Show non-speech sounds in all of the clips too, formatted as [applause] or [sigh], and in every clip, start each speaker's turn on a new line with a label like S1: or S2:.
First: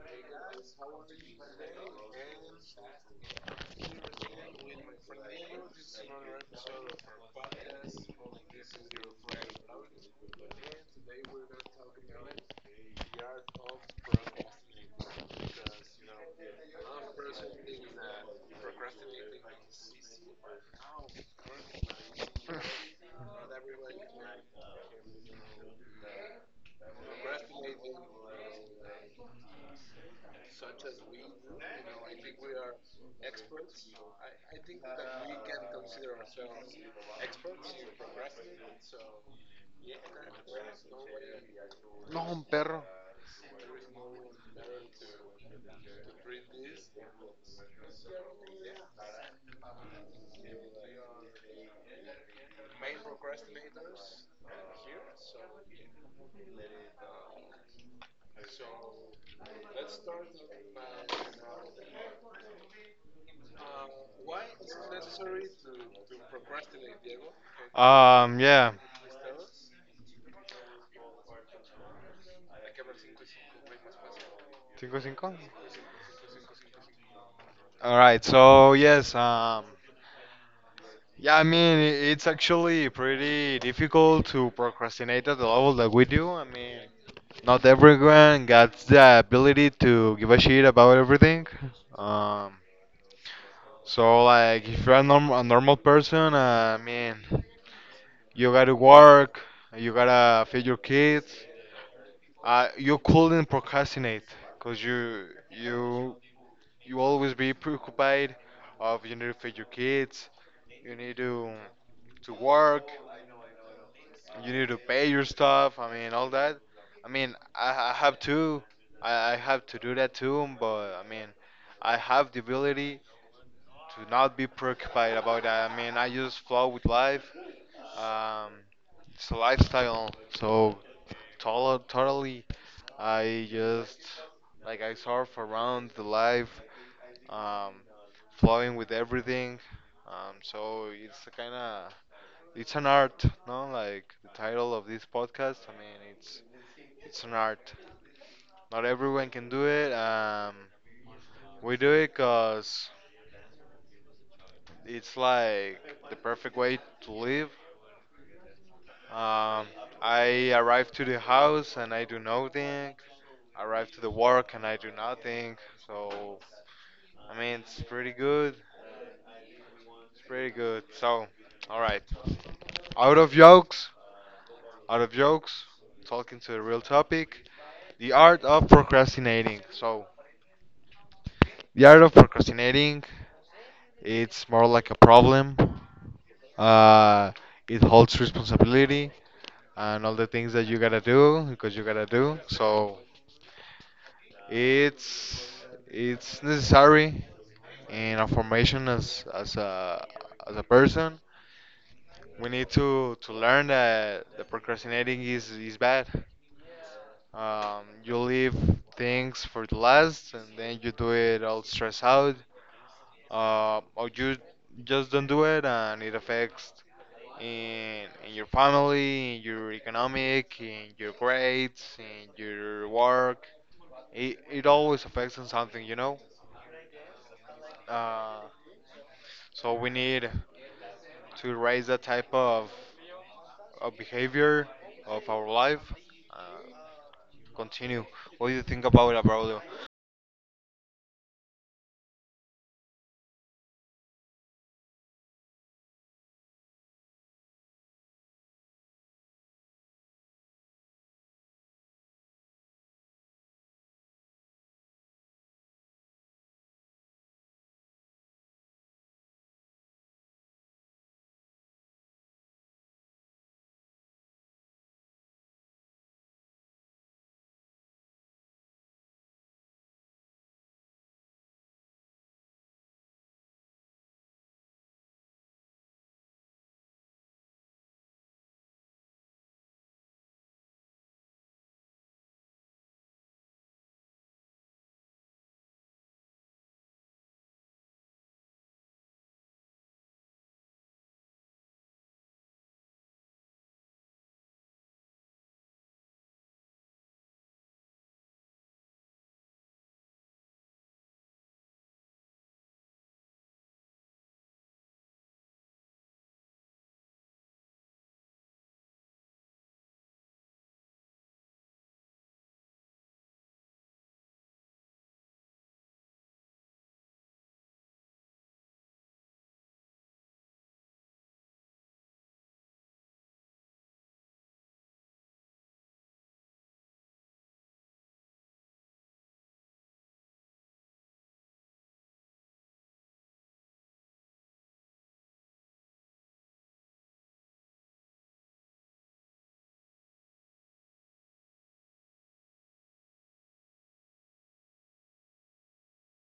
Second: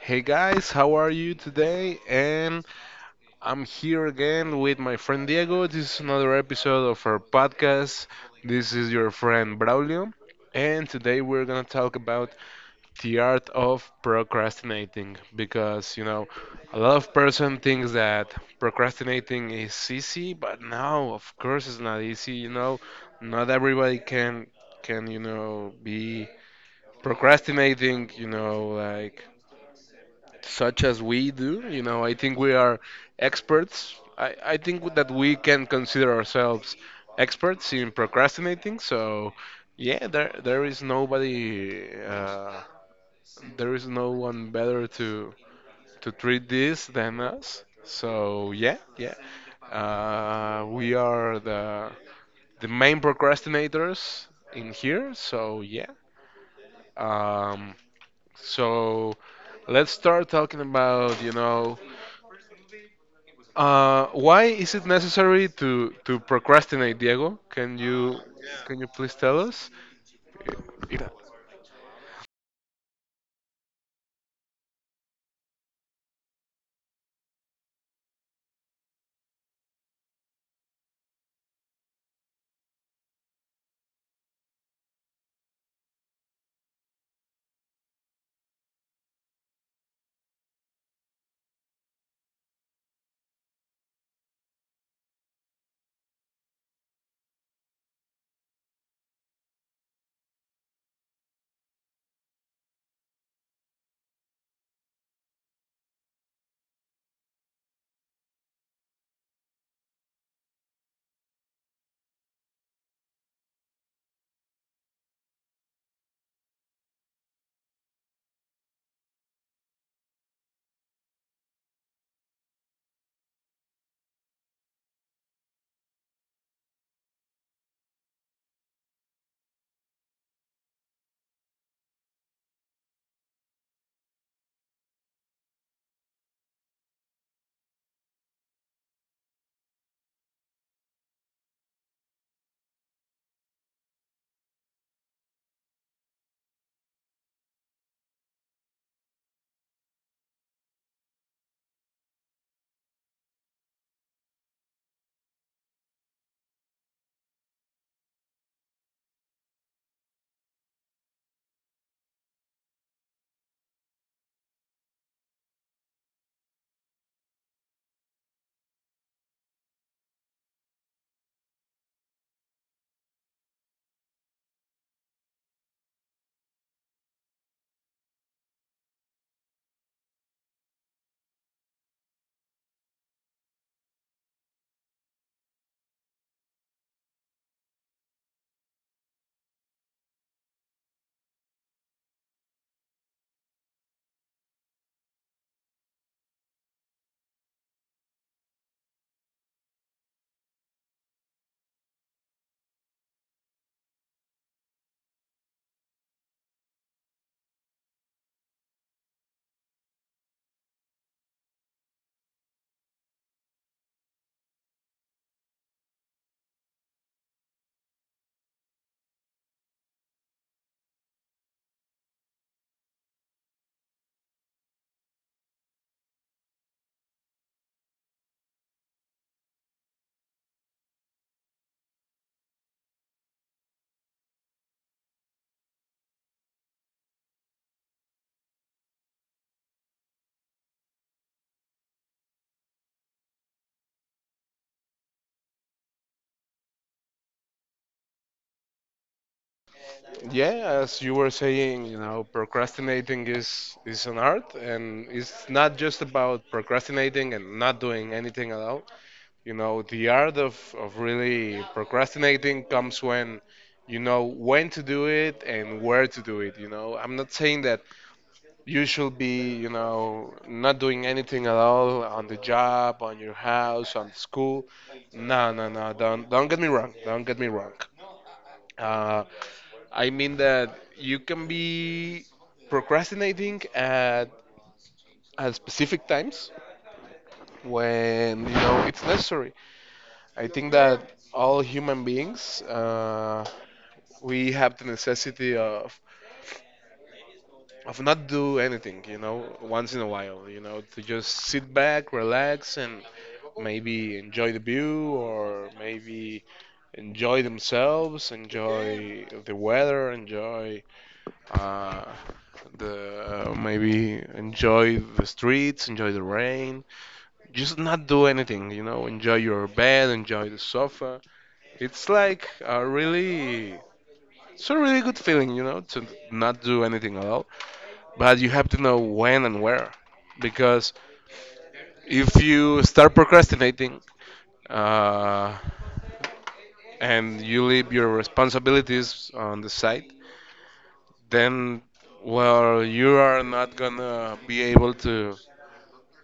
S1: Hey guys, how are you today? And I'm here again with my friend Diego. This is another episode of our podcast. This is your friend Braulio. And today we're going to talk about the art of procrastinating because, you know, a lot of person thinks that procrastinating is easy, but no, of course it's not easy, you know. Not everybody can be procrastinating, like such as we do. I think we are experts. I think that we can consider ourselves experts in procrastinating. So, yeah, there is nobody,
S2: Un perro.
S1: there is no one better to treat this than us. So, yeah, yeah, we are the main procrastinators in here. So, yeah. Um, so let's start talking about, why is it necessary to procrastinate, Diego? Can you
S2: Um, yeah.
S1: can you please tell us? It,
S2: Cinco cinco. All right. I mean, it's actually pretty difficult to procrastinate at the level that we do. I mean, not everyone gets the ability to give a shit about everything. Um. So like if you're a normal person, I mean, you gotta work, you gotta feed your kids. You couldn't procrastinate because you you always be preoccupied of you need to feed your kids, you need to work, you need to pay your stuff. I mean all that. I mean I have to I have to do that too, but I mean I have the ability to not be preoccupied about that. I mean, I just flow with life. Um, it's a lifestyle, so totally, I just like I surf around the life, um, flowing with everything. So it's a kind of it's an art, no? Like the title of this podcast. I mean, it's an art. Not everyone can do it. We do it 'cause it's like the perfect way to live. Um, I arrive to the house and I do nothing. Arrive to the work and I do nothing. So I mean, it's pretty good. It's pretty good. So, all right. Out of jokes. Out of jokes. Talking to the real topic. The art of procrastinating. So, the art of procrastinating. It's more like a problem. Uh, it holds responsibility and all the things that you gotta do because you gotta do. So. It's it's necessary in our formation as as a person. We need to learn that the procrastinating is bad. You leave things for the last, and then you do it all stressed out, or you just don't do it, and it affects in your family, in your economic, in your grades, in your work. It always affects on something, you know. Uh, so we need to raise that type of behavior of our life. Uh, continue. What do you think about it, Braulio?
S1: yeah, as you were saying, procrastinating is an art, and it's not just about procrastinating and not doing anything at all. The art of really procrastinating comes when you know when to do it and where to do it. I'm not saying that you should be, not doing anything at all on the job, on your house, on school. No, no, no. Don't get me wrong. Don't get me wrong. Uh, I mean that you can be procrastinating at specific times when you know it's necessary. I think that all human beings we have the necessity of not do anything, once in a while, to just sit back, relax, and maybe enjoy the view or maybe enjoy themselves, enjoy the weather, enjoy uh, the maybe enjoy the streets, enjoy the rain. Just not do anything. Enjoy your bed, enjoy the sofa. It's like a really it's a really good feeling, to not do anything at all. But you have to know when and where, because if you start procrastinating, uh, and you leave your responsibilities on the side, then well, you are not gonna be able to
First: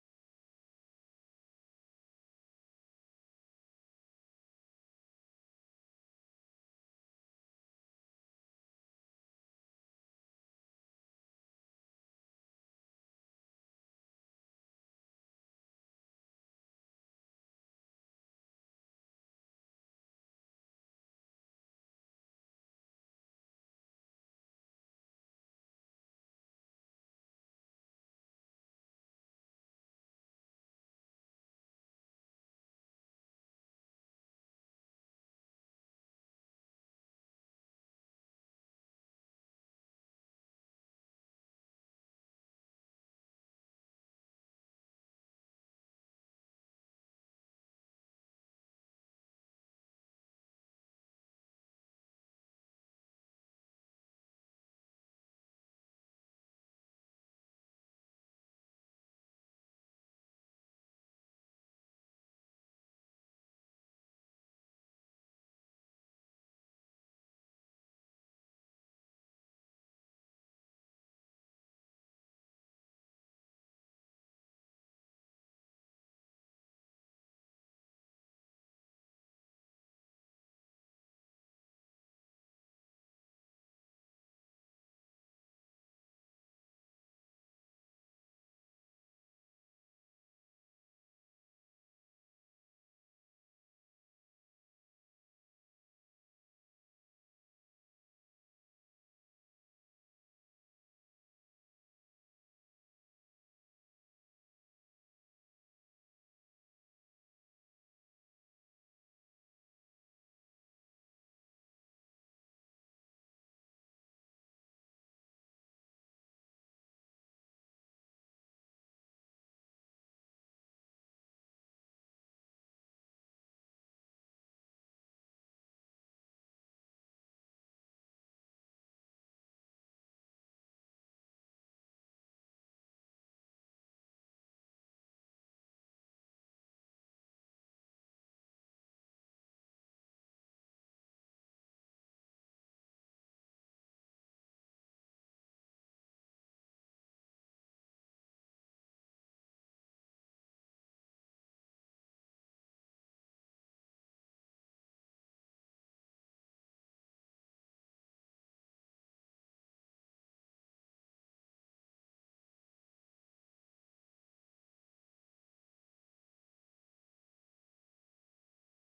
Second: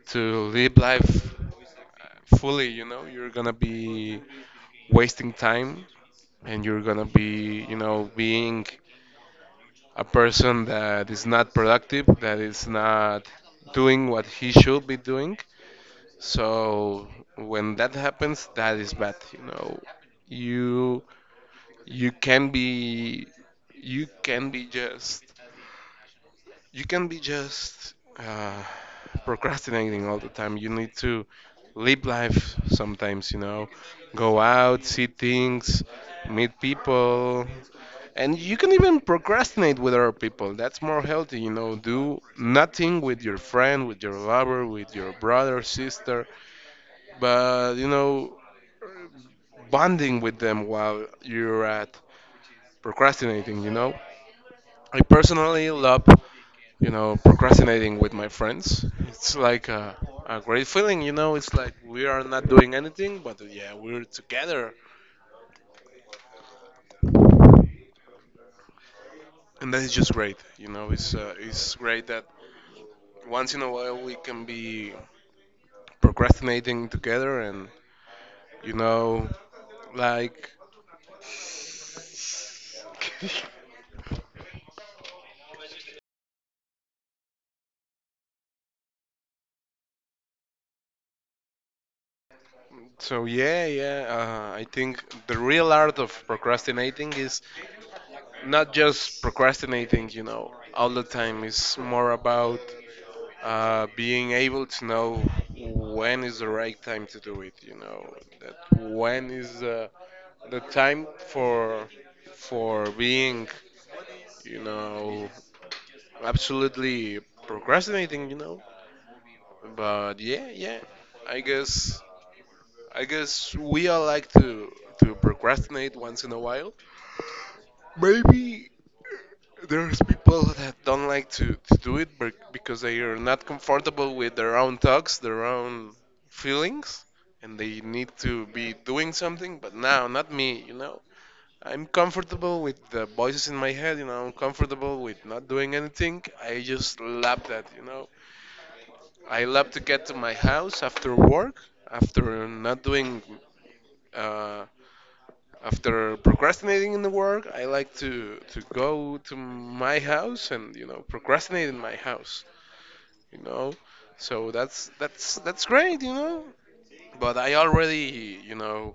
S1: live life fully. You're gonna be wasting time, and you're gonna be, being a person that is not productive, that is not doing what he should be doing. So when that happens, that is bad. You you can be you can be just you can be just uh, procrastinating all the time. You need to live life sometimes, go out, see things, meet people, and you can even procrastinate with other people. That's more healthy, do nothing with your friend, with your lover, with your brother, sister, but, bonding with them while you're at procrastinating. I personally love, procrastinating with my friends. It's like a great feeling. It's like we are not doing anything, but yeah, we're together, and that is just great. It's great that once in a while we can be procrastinating together, and you know, like [laughs] so yeah, yeah. I think the real art of procrastinating is not just procrastinating, all the time. It's more about being able to know when is the right time to do it, that when is the time for being, you know, absolutely procrastinating. But yeah, yeah, I guess I guess we all like to procrastinate once in a while. Maybe there's people that don't like to do it because they are not comfortable with their own thoughts, their own feelings, and they need to be doing something. But now, not me. I'm comfortable with the voices in my head. I'm comfortable with not doing anything. I just love that. I love to get to my house after work, after not doing uh, after procrastinating in the work, I like to go to my house and procrastinate in my house. You know, so that's great. But I already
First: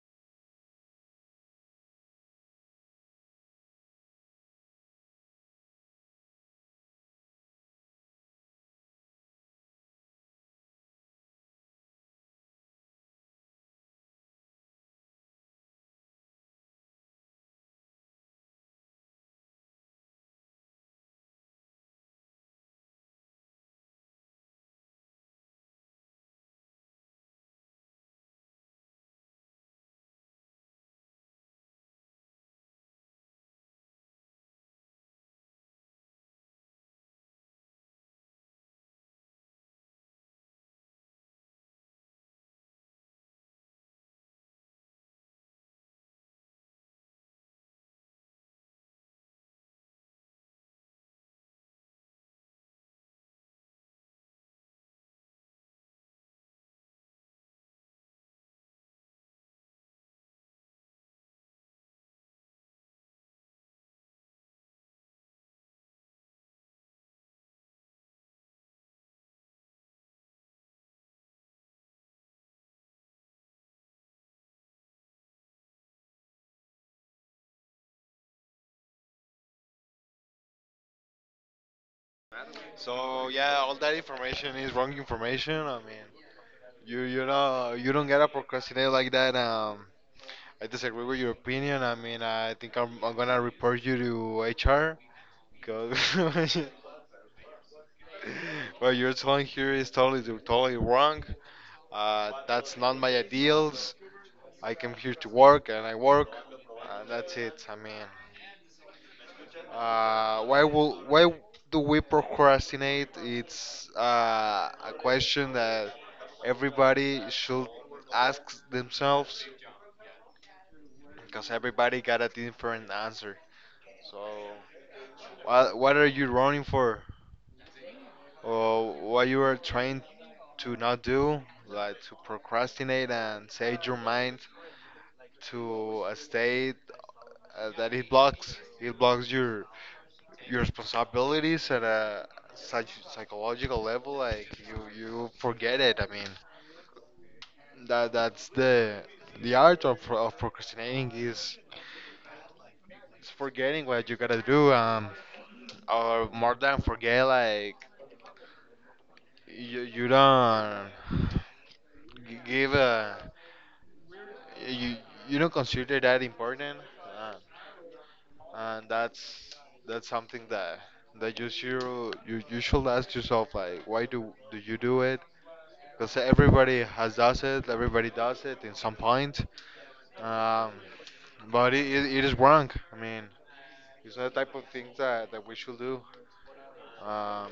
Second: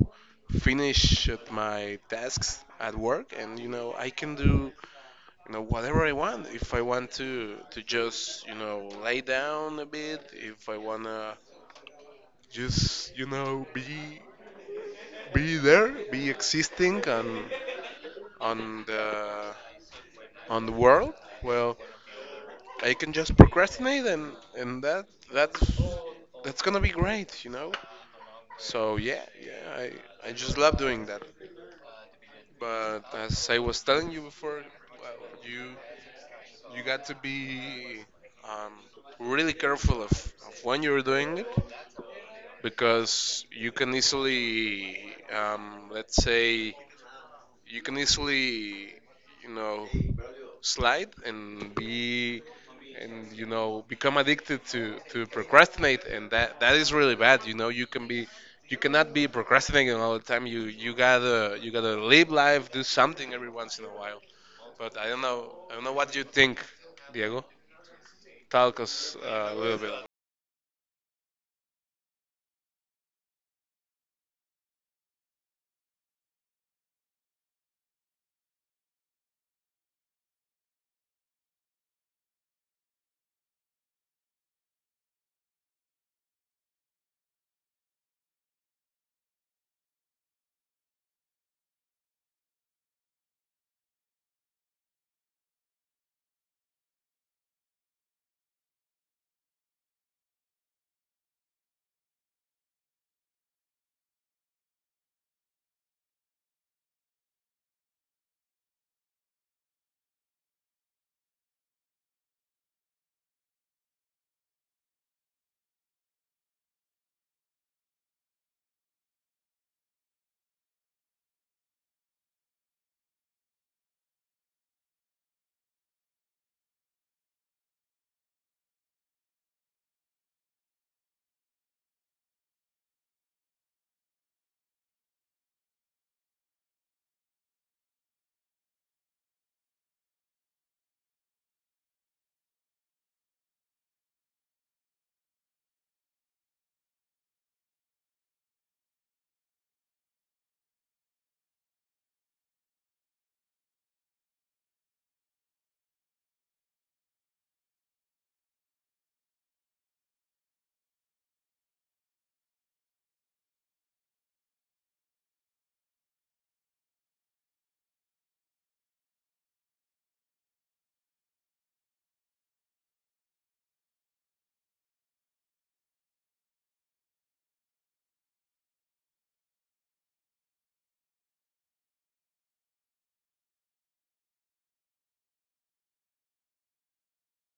S1: finished my tasks at work, and I can do whatever I want. If I want to just lay down a bit, if I wanna just be there, be existing on the on the world, well, I can just procrastinate and that's that's gonna be great. So yeah, yeah, I just love doing that. But as I was telling you before, well, you got to be um, really careful of when you're doing it because you can easily let's say you can easily, you know, slide and be and become addicted to procrastinate and that is really bad. You cannot be procrastinating all the time. You gotta live life, do something every once in a while. But I don't know what you think, Diego. Talk us a little bit.
S2: So yeah, all that information is wrong information. I mean, you know you don't gotta procrastinate like that. I disagree with your opinion. I mean, I'm gonna report you to HR because [laughs] what you're telling here is totally totally wrong. That's not my ideals. I came here to work and I work, and that's it. I mean, why do we procrastinate? It's a question that everybody should ask themselves because everybody got a different answer. So, what are you running for, or what you are trying to not do, like to procrastinate and set your mind to a state that it blocks your responsibilities at a such psychological level like you forget it. I mean that's the art of procrastinating is forgetting what you gotta do, or more than forget like you don't give a you you don't consider that important, uh, and that's something that that you should you, you should ask yourself like why do do you do it because everybody has does it, everybody does it in some point. Um, but it is wrong. I mean, it's not the type of things that, that we should do. Um,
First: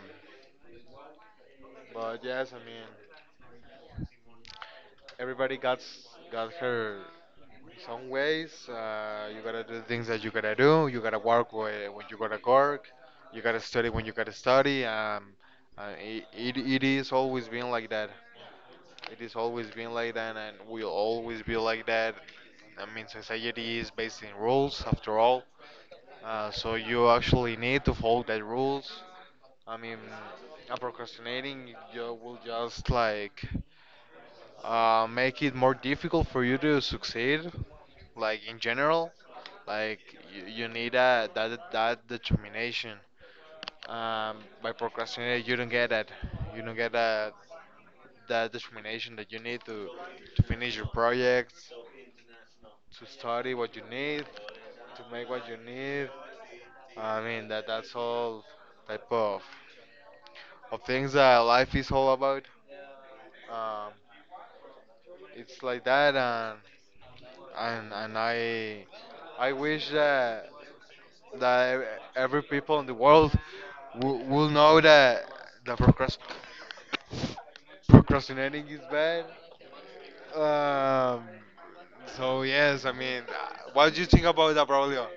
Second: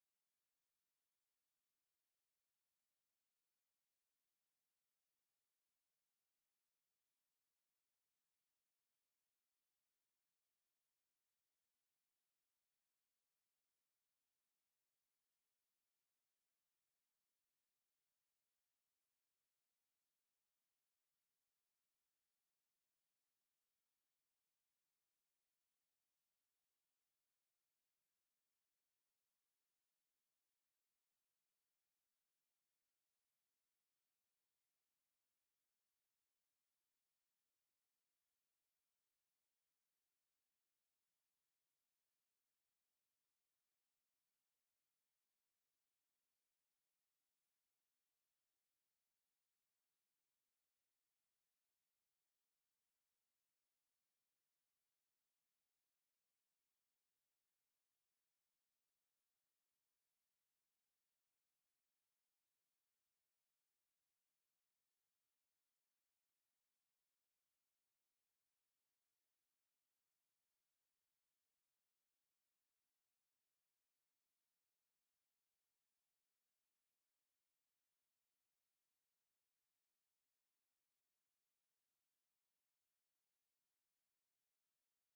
S2: but yes, I mean, everybody got got her some ways. You gotta do the things that you gotta do. You gotta work when you gotta work. You gotta study when you gotta study. It is always been like that. It is always been like that and will always be like that. I mean, society is based in rules after all. So you actually need to follow that rules. I mean, procrastinating you will just like make it more difficult for you to succeed. Like in general, like you need that that determination. Um, by procrastinating, you don't get that. You don't get that determination that you need to finish your projects, to study what you need, to make what you need. I mean that's all type of things that life is all about. Um, it's like that, and and and I I wish that every people in the world will know that procrastinating is bad. Um, so yes, I mean, what do you think about that, Braulio?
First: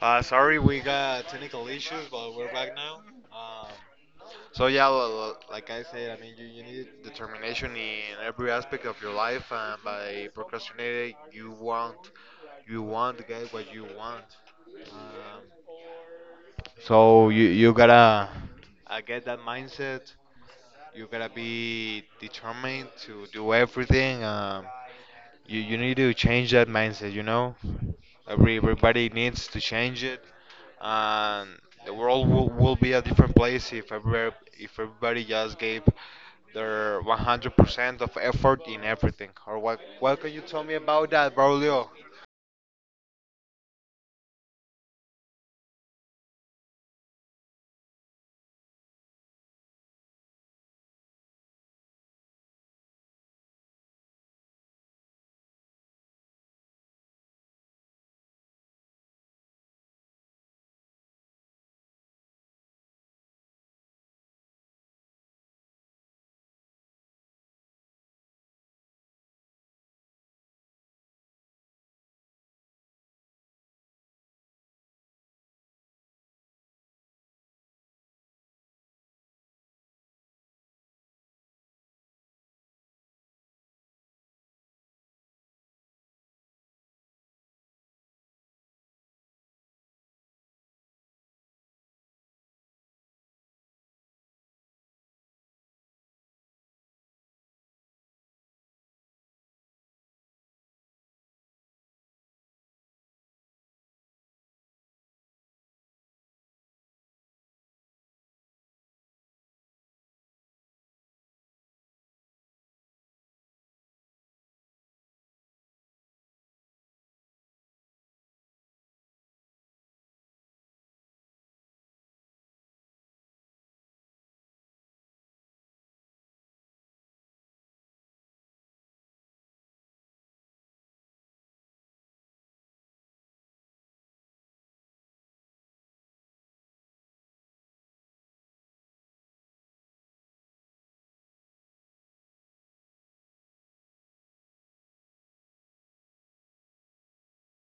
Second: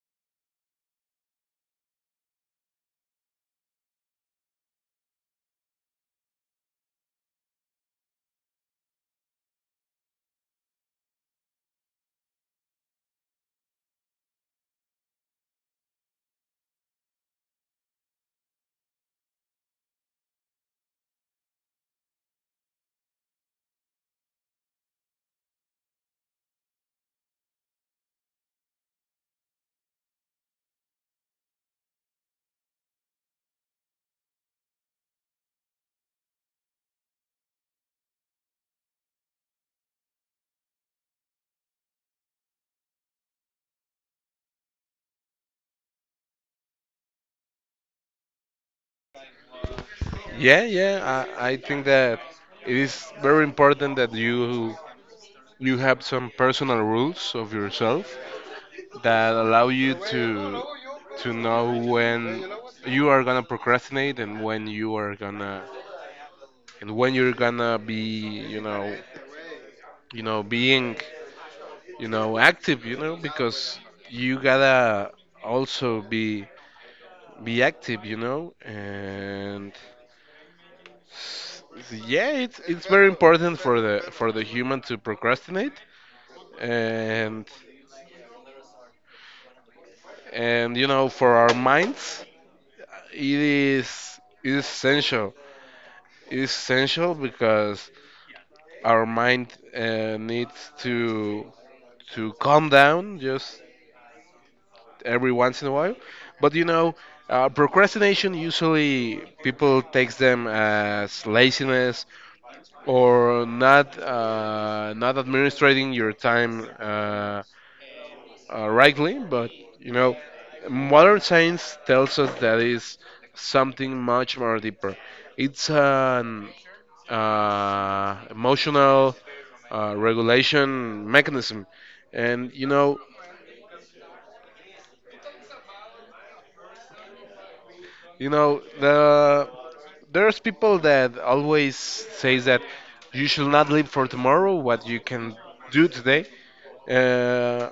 S2: Sorry, we got technical issues, but we're back. So yeah, well, well, like I said, I mean, you need determination in every aspect of your life, and by procrastinating, you want to get what you want. Um, so you you gotta get that mindset. You gotta be determined to do everything. You you need to change that mindset, you know. Everybody needs to change it, and the world will be a different place if if everybody just gave their 100% of effort in everything. Or what? What can you tell me about that, Braulio?
S1: Yeah, yeah, I think that it is very important that you have some personal rules of yourself that allow you to know when you are gonna procrastinate and when you're gonna be, being, active, you know, because you gotta also be active, and s- yeah, it's very important for the human to procrastinate, and for our minds it is essential because our mind needs to calm down just every once in a while. But procrastination usually people takes them as laziness or not administrating your time, rightly, but you know, modern science tells us that is something much more deeper. It's an emotional regulation mechanism, and you know the there's people that always says that you should not live for tomorrow what you can do today. Uh,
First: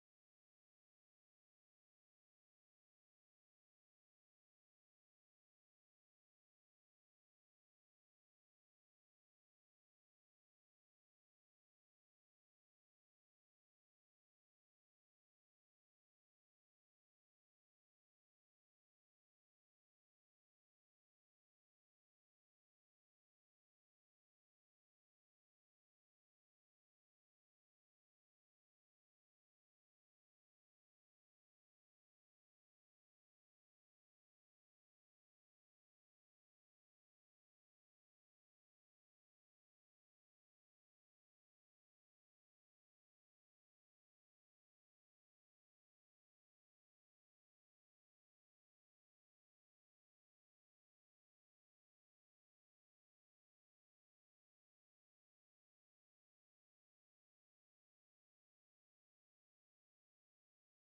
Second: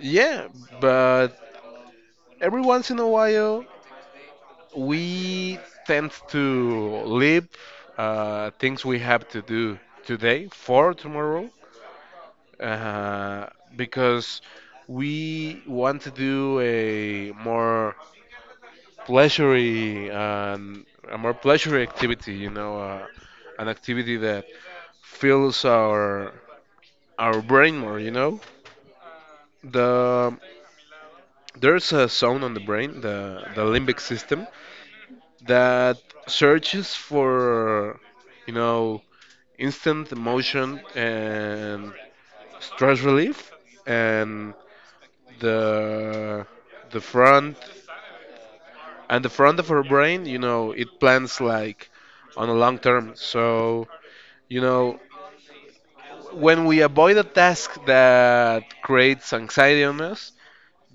S1: yeah, but every once in a while we tend to leave things we have to do today for tomorrow, uh, because we want to do pleasury um, a more pleasury activity, an activity that fills our brain more. The there's a zone on the brain, the limbic system, that searches for, you know instant motion and stress relief, and the the front the front of her brain, it plans like on a long term. So you know, when we avoid a task that creates anxiety on us,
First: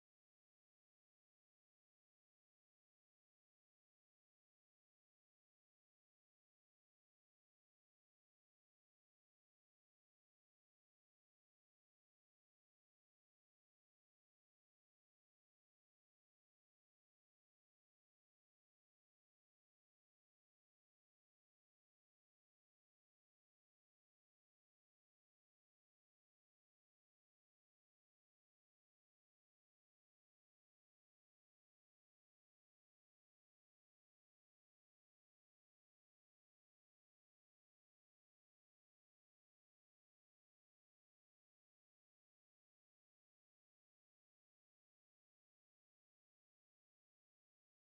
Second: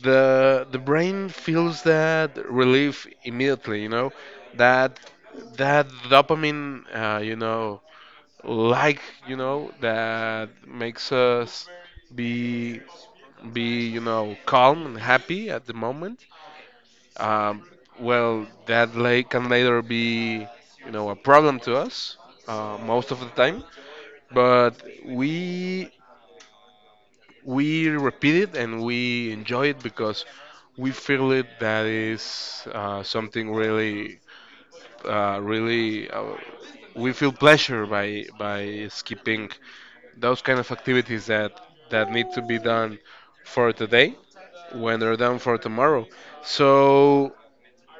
S1: the brain feels that relief immediately. That that dopamine, like that makes us be be calm and happy at the moment. um, well that late can later be a problem to us most of the time. But we we repeat it and we enjoy it because we feel it that is something really really we feel pleasure by skipping those kind of activities that need to be done for today when they're done for tomorrow. So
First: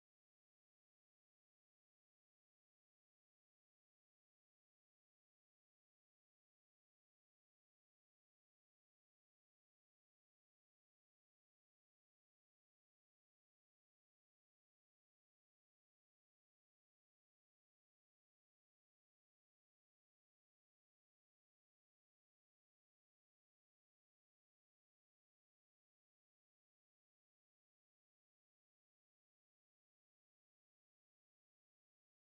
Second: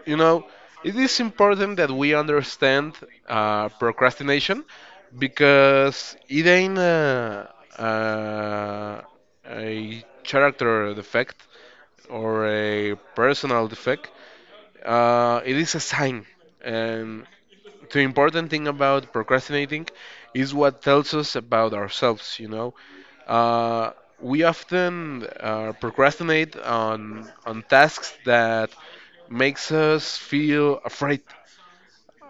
S1: you know, it is important that we understand procrastination, because it ain't a, a character defect or a personal defect. It is a sign, and the important thing about procrastinating is what tells us about ourselves uh, we often procrastinate on tasks that makes us feel afraid,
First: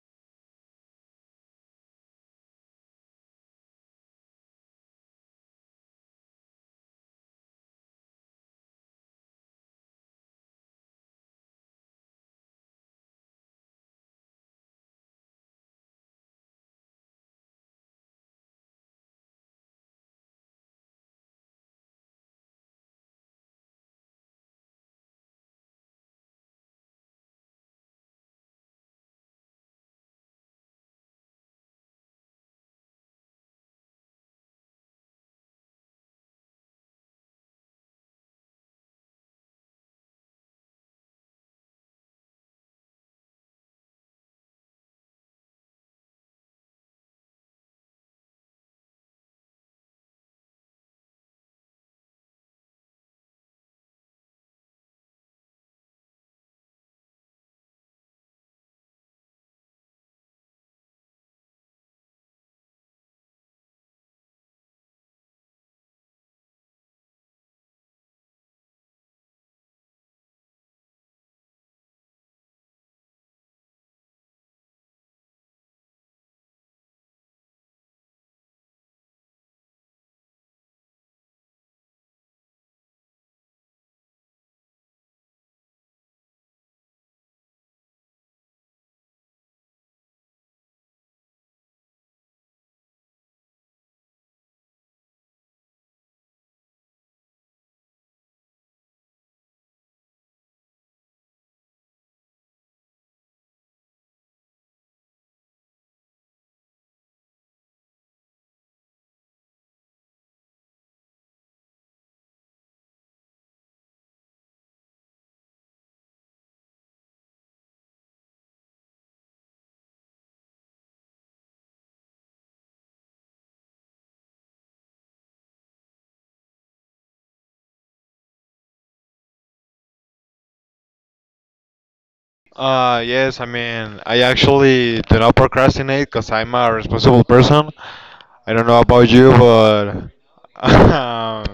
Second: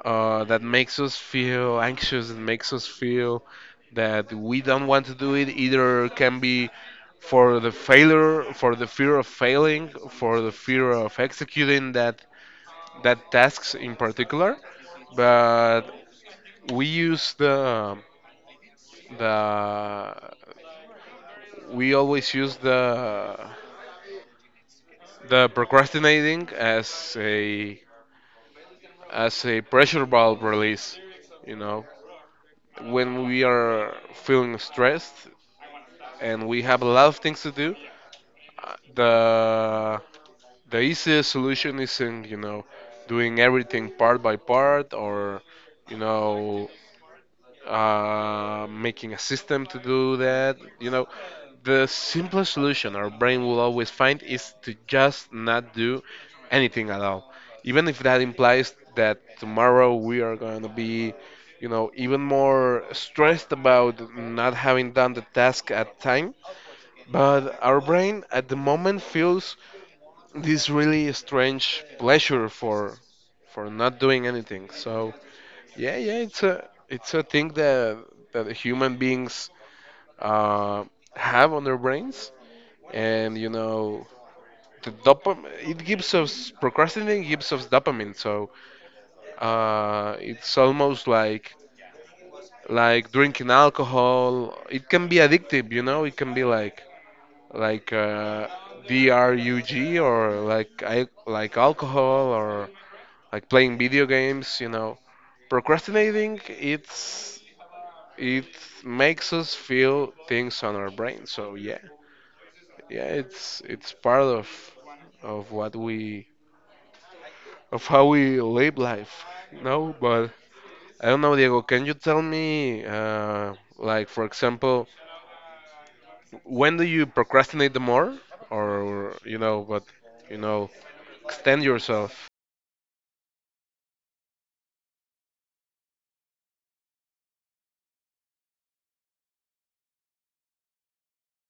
S1: that makes us feel anxious and makes us feel that we don't want to do it, either can be for the failure, for the fear of failing, for the fear of executing that tasks in particular. But we use the the we always use the procrastinating as a pressure valve release. you know when we are feeling stressed and we have a lot of things to do, uh, the the easiest solution isn't, doing everything part by part, or you know making a system to do that. The simplest solution our brain will always find is to just not do anything at all. Even if that implies that tomorrow we are going to be, even more stressed about not having done the task at time. But our brain at the moment feels this really strange pleasure for not doing anything. So yeah, yeah, it's a thing that human beings uh, have on their brains, and you know the dopam it gives us procrastinating gives us dopamine, so it's almost like drinking alcohol. It can be addictive. It can be like drug or like like alcohol or like playing video games. Procrastinating, it makes us feel things on our brain. So yeah, yeah, it's part of what we of how we live life. No, but I don't know, Diego. Can you tell me, like for example, when do you procrastinate the more, or but you know, extend yourself?
S2: Yes, I mean, I actually do not procrastinate because I'm a responsible person. I don't know about you, but [laughs] um,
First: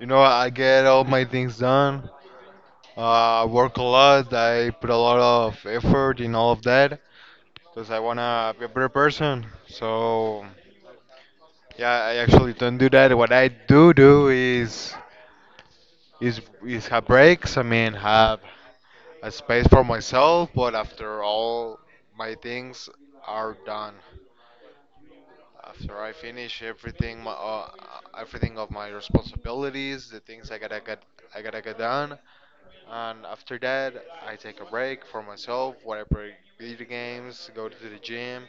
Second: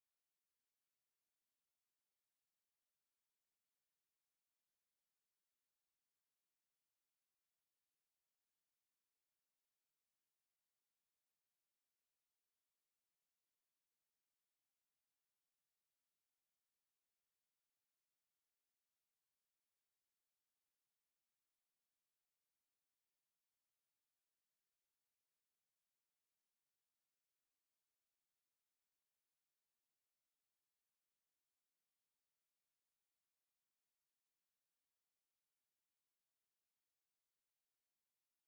S2: you know, I get all my things done. I work a lot. I put a lot of effort in all of that because I wanna be a better person. So yeah, I actually don't do that. What I do do is is have breaks. I mean, have a space for myself. But after all my things are done. After I finish everything, my, everything of my responsibilities, the things I gotta get done, and after that, I take a break for myself. Whatever, video games, go to the gym,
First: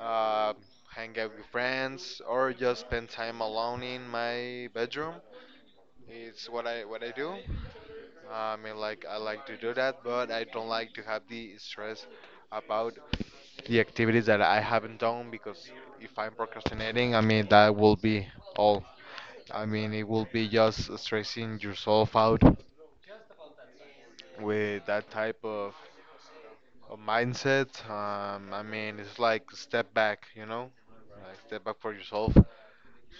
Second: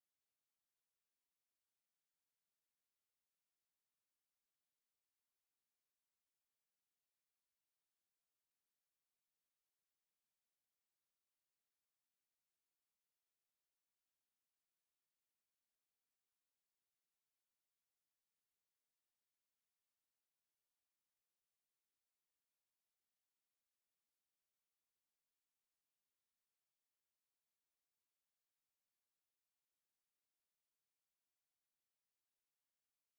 S2: uh, hang out with friends, or just spend time alone in my bedroom. It's what I do. I mean, like I like to do that, but I don't like to have the stress about the activities that I haven't done because if I'm procrastinating, I mean that will be all. I mean, it will be just stressing yourself out with that type of mindset. I mean, it's like step back, you know, like step back for yourself.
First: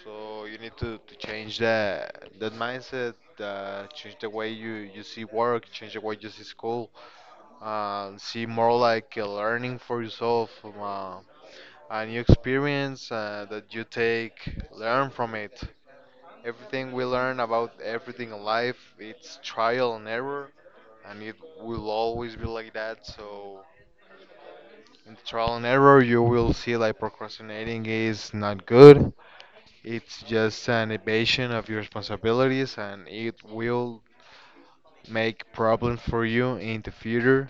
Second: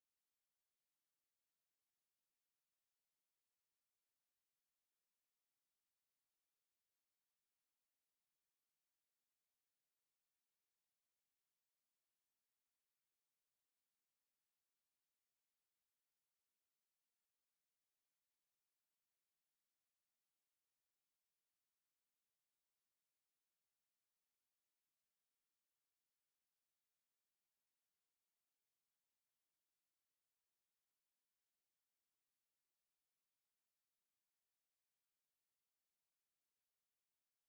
S2: So you need to change that mindset, change the way you see work, change the way you see school, see more like a learning for yourself, a new experience that you take, learn from it. Everything we learn about everything in life, it's trial and error, and it will always be like that. So in the trial and error, you will see like procrastinating is not good. It's just an evasion of your responsibilities, and it will make problems for you in the future.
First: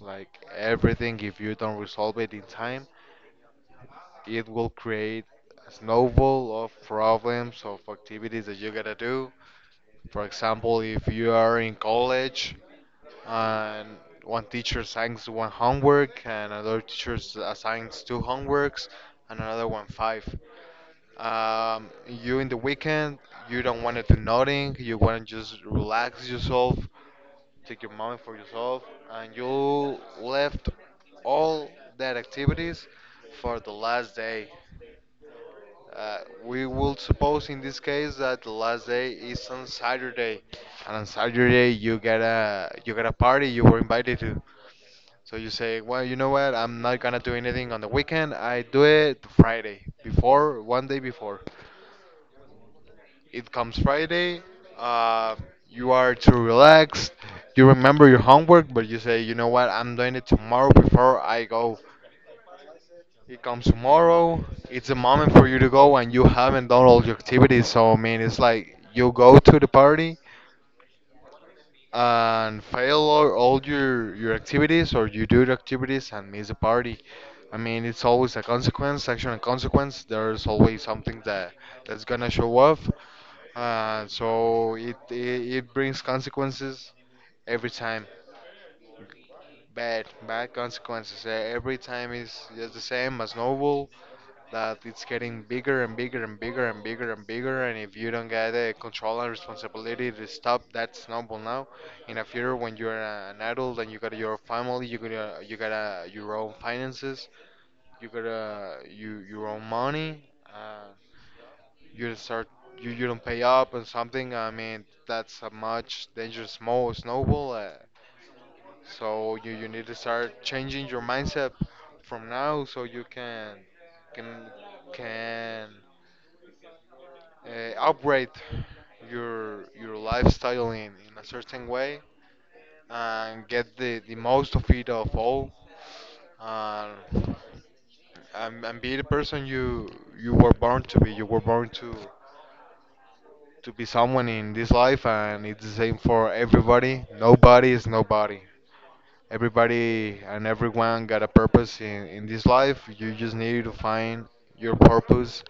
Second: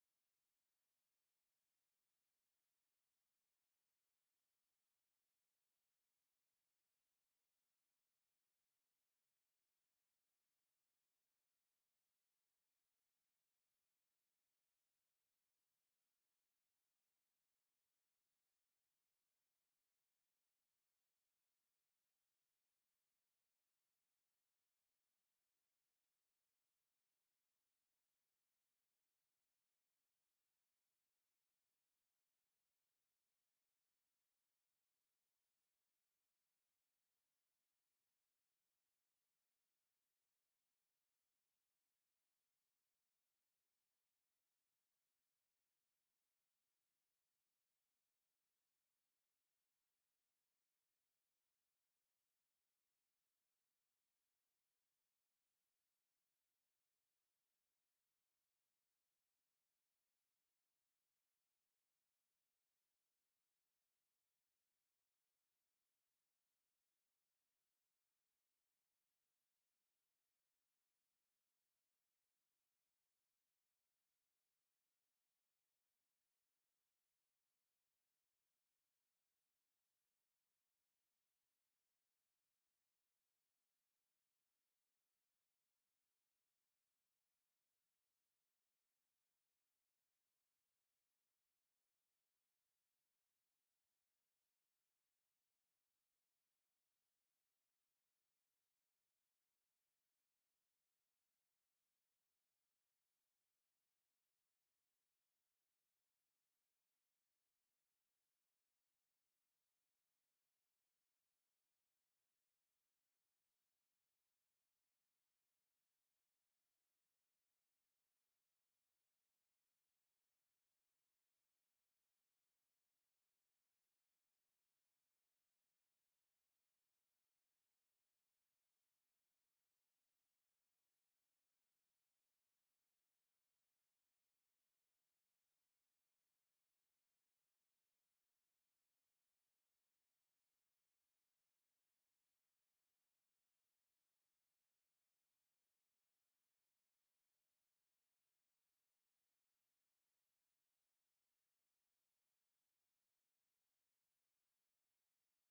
S2: Like everything, if you don't resolve it in time, it will create a snowball of problems, of activities that you gotta do. For example, if you are in college and one teacher assigns one homework and another teacher assigns two homeworks and another one five. You in the weekend, you don't want to do nothing, you want to just relax yourself, take your money for yourself, and you left all that activities for the last day. We will suppose in this case that the last day is on Saturday, and on Saturday you get a party you were invited to. So you say, well, you know what? I'm not gonna do anything on the weekend. I do it Friday before, 1 day before. It comes Friday. Uh, you are too relaxed. You remember your homework, but you say, you know what, I'm doing it tomorrow before I go. It comes tomorrow. It's a moment for you to go, and you haven't done all your activities. So, I mean, it's like you go to the party, and fail all your activities or you do the activities and miss the party. I mean, it's always a consequence, action and consequence. There's always something that that's gonna show up. So it brings consequences every time, bad bad consequences. Every time is just the same as novel. That it's getting bigger and bigger and bigger and bigger and bigger. And if you don't get the control and responsibility to stop that snowball now, in the future when you're an adult and you got your family, you gotta your own finances, you got to you your own money. You start you, you don't pay up and something. I mean that's a much dangerous small snowball. So you need to start changing your mindset from now so you can can upgrade your lifestyle in a certain way and get the most of it of all and, be the person you were born to be. You were born to be someone in this life and it's the same for everybody. Nobody is nobody. Everybody and everyone got a purpose in this life. You just need to find your purpose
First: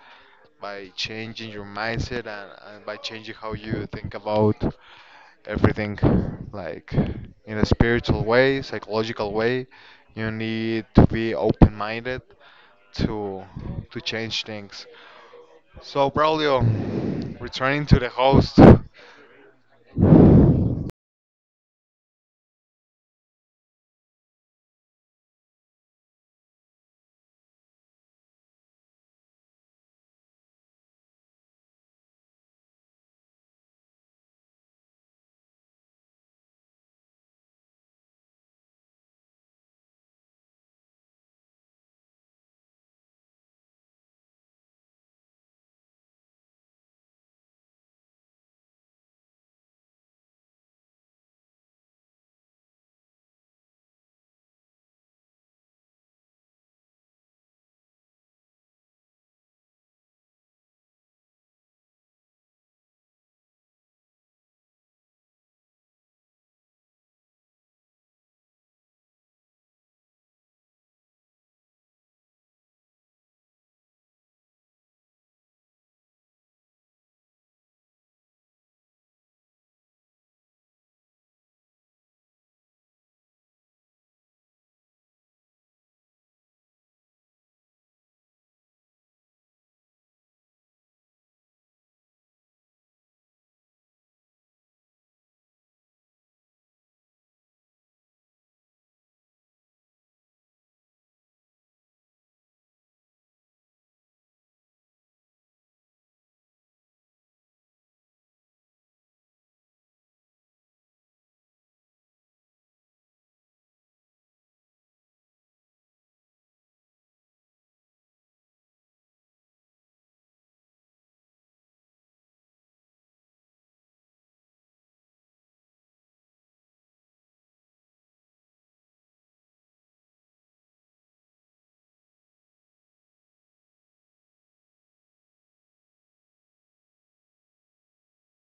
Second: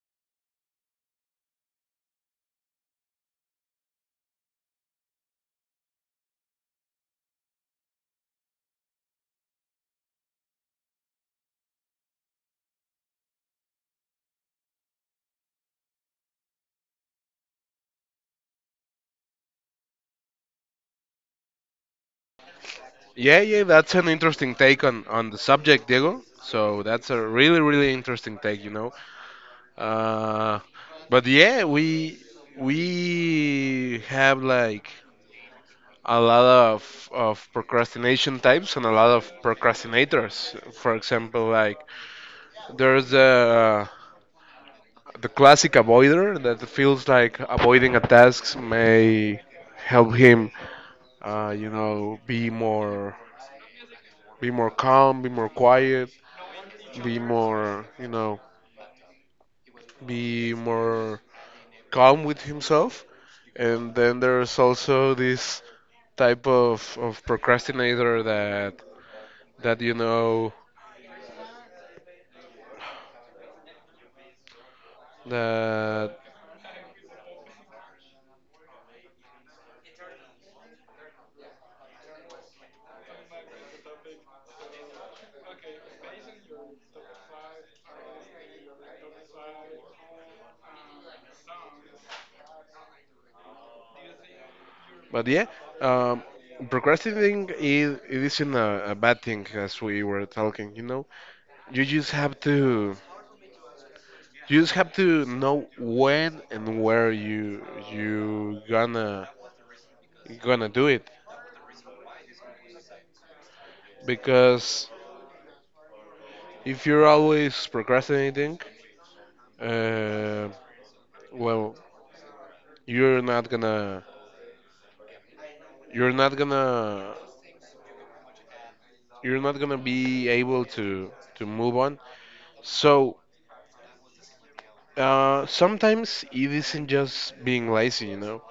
S2: by changing your mindset and by changing how you think about everything. Like in a spiritual way, psychological way, you need to be open minded to to change things. So Braulio, returning to the host.
S1: Yeah, yeah, that's an interesting take on the subject, Diego. So that's a really really interesting take. Uh, but yeah, we have like a lot of procrastination types and a lot of procrastinators. For example, like there's the classic avoider that feels like avoiding a task may help him, be more, calm, be more quiet, be more, be more calm with himself. And then there's also this type of procrastinator that that you know that but yeah, um, procrastinating is it isn't a bad thing, as we were talking, you just have to you just have to know when and where you gonna do it, because if you're always procrastinating, uh, well, you're not gonna you're not gonna you're not gonna be able to move on. So sometimes it isn't just being lazy,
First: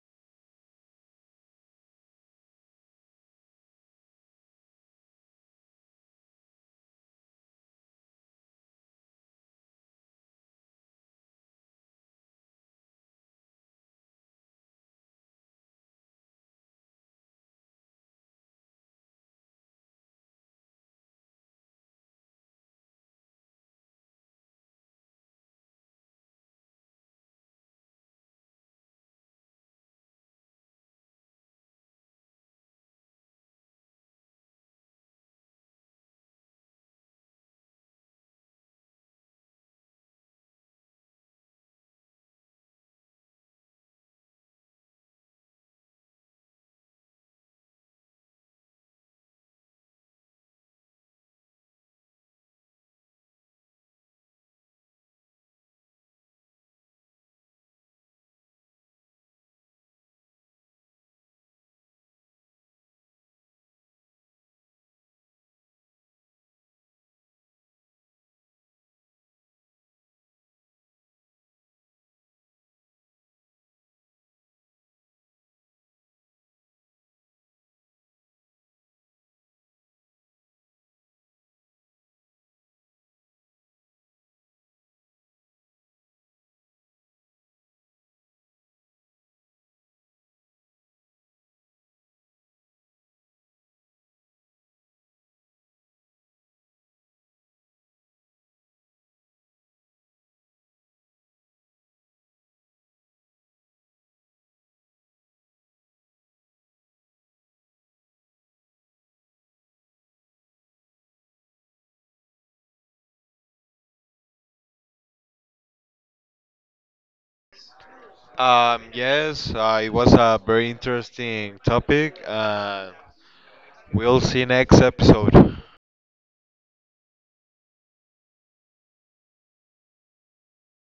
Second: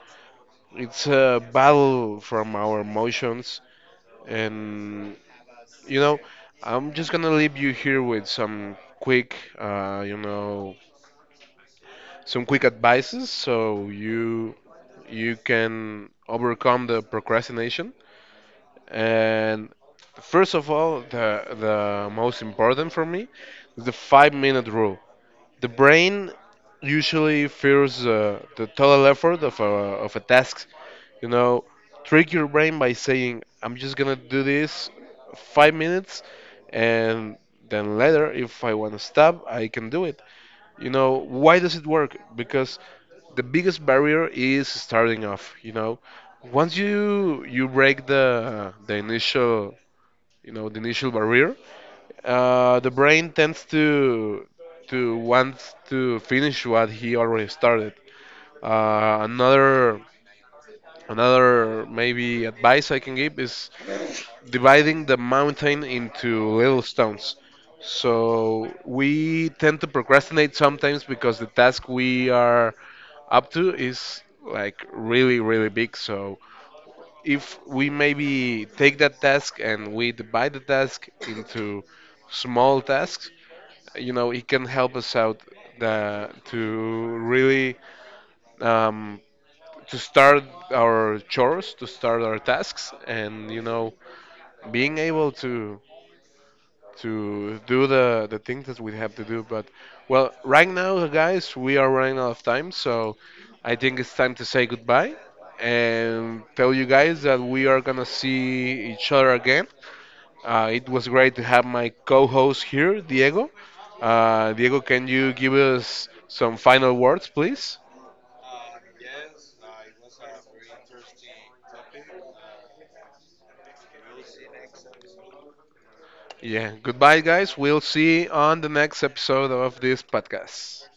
S1: It's a battle from our emotions, and you know, I'm just gonna leave you here with some quick, some quick advices so you can overcome the procrastination. And first of all, the most important for me is the 5-minute rule. The brain usually fears the total effort of a task. You know, trick your brain by saying, I'm just gonna do this 5 minutes, and then later, if I wanna stop, I can do it. Why does it work? Because the biggest barrier is starting off. Once you break the initial barrier, the brain tends to want to finish what he already started. Uh, another another maybe advice I can give is dividing the mountain into little stones. So we tend to procrastinate sometimes because the task we are up to is like really really big. So if we maybe take that task and we divide the task into small tasks, it can help us out, uh, to really um, to start our chores, to start our tasks, and being able to do the things that we have to do. But well, right now guys, we are running out of time, so I think it's time to say goodbye and tell you guys that we are gonna see each other again. It was great to have my co-host here, Diego. Diego, can you give us some final words, please?
S2: Yes, it was a very interesting topic. We'll see you next episode.
S1: Yeah. Goodbye, guys. We'll see you on the next episode of this podcast.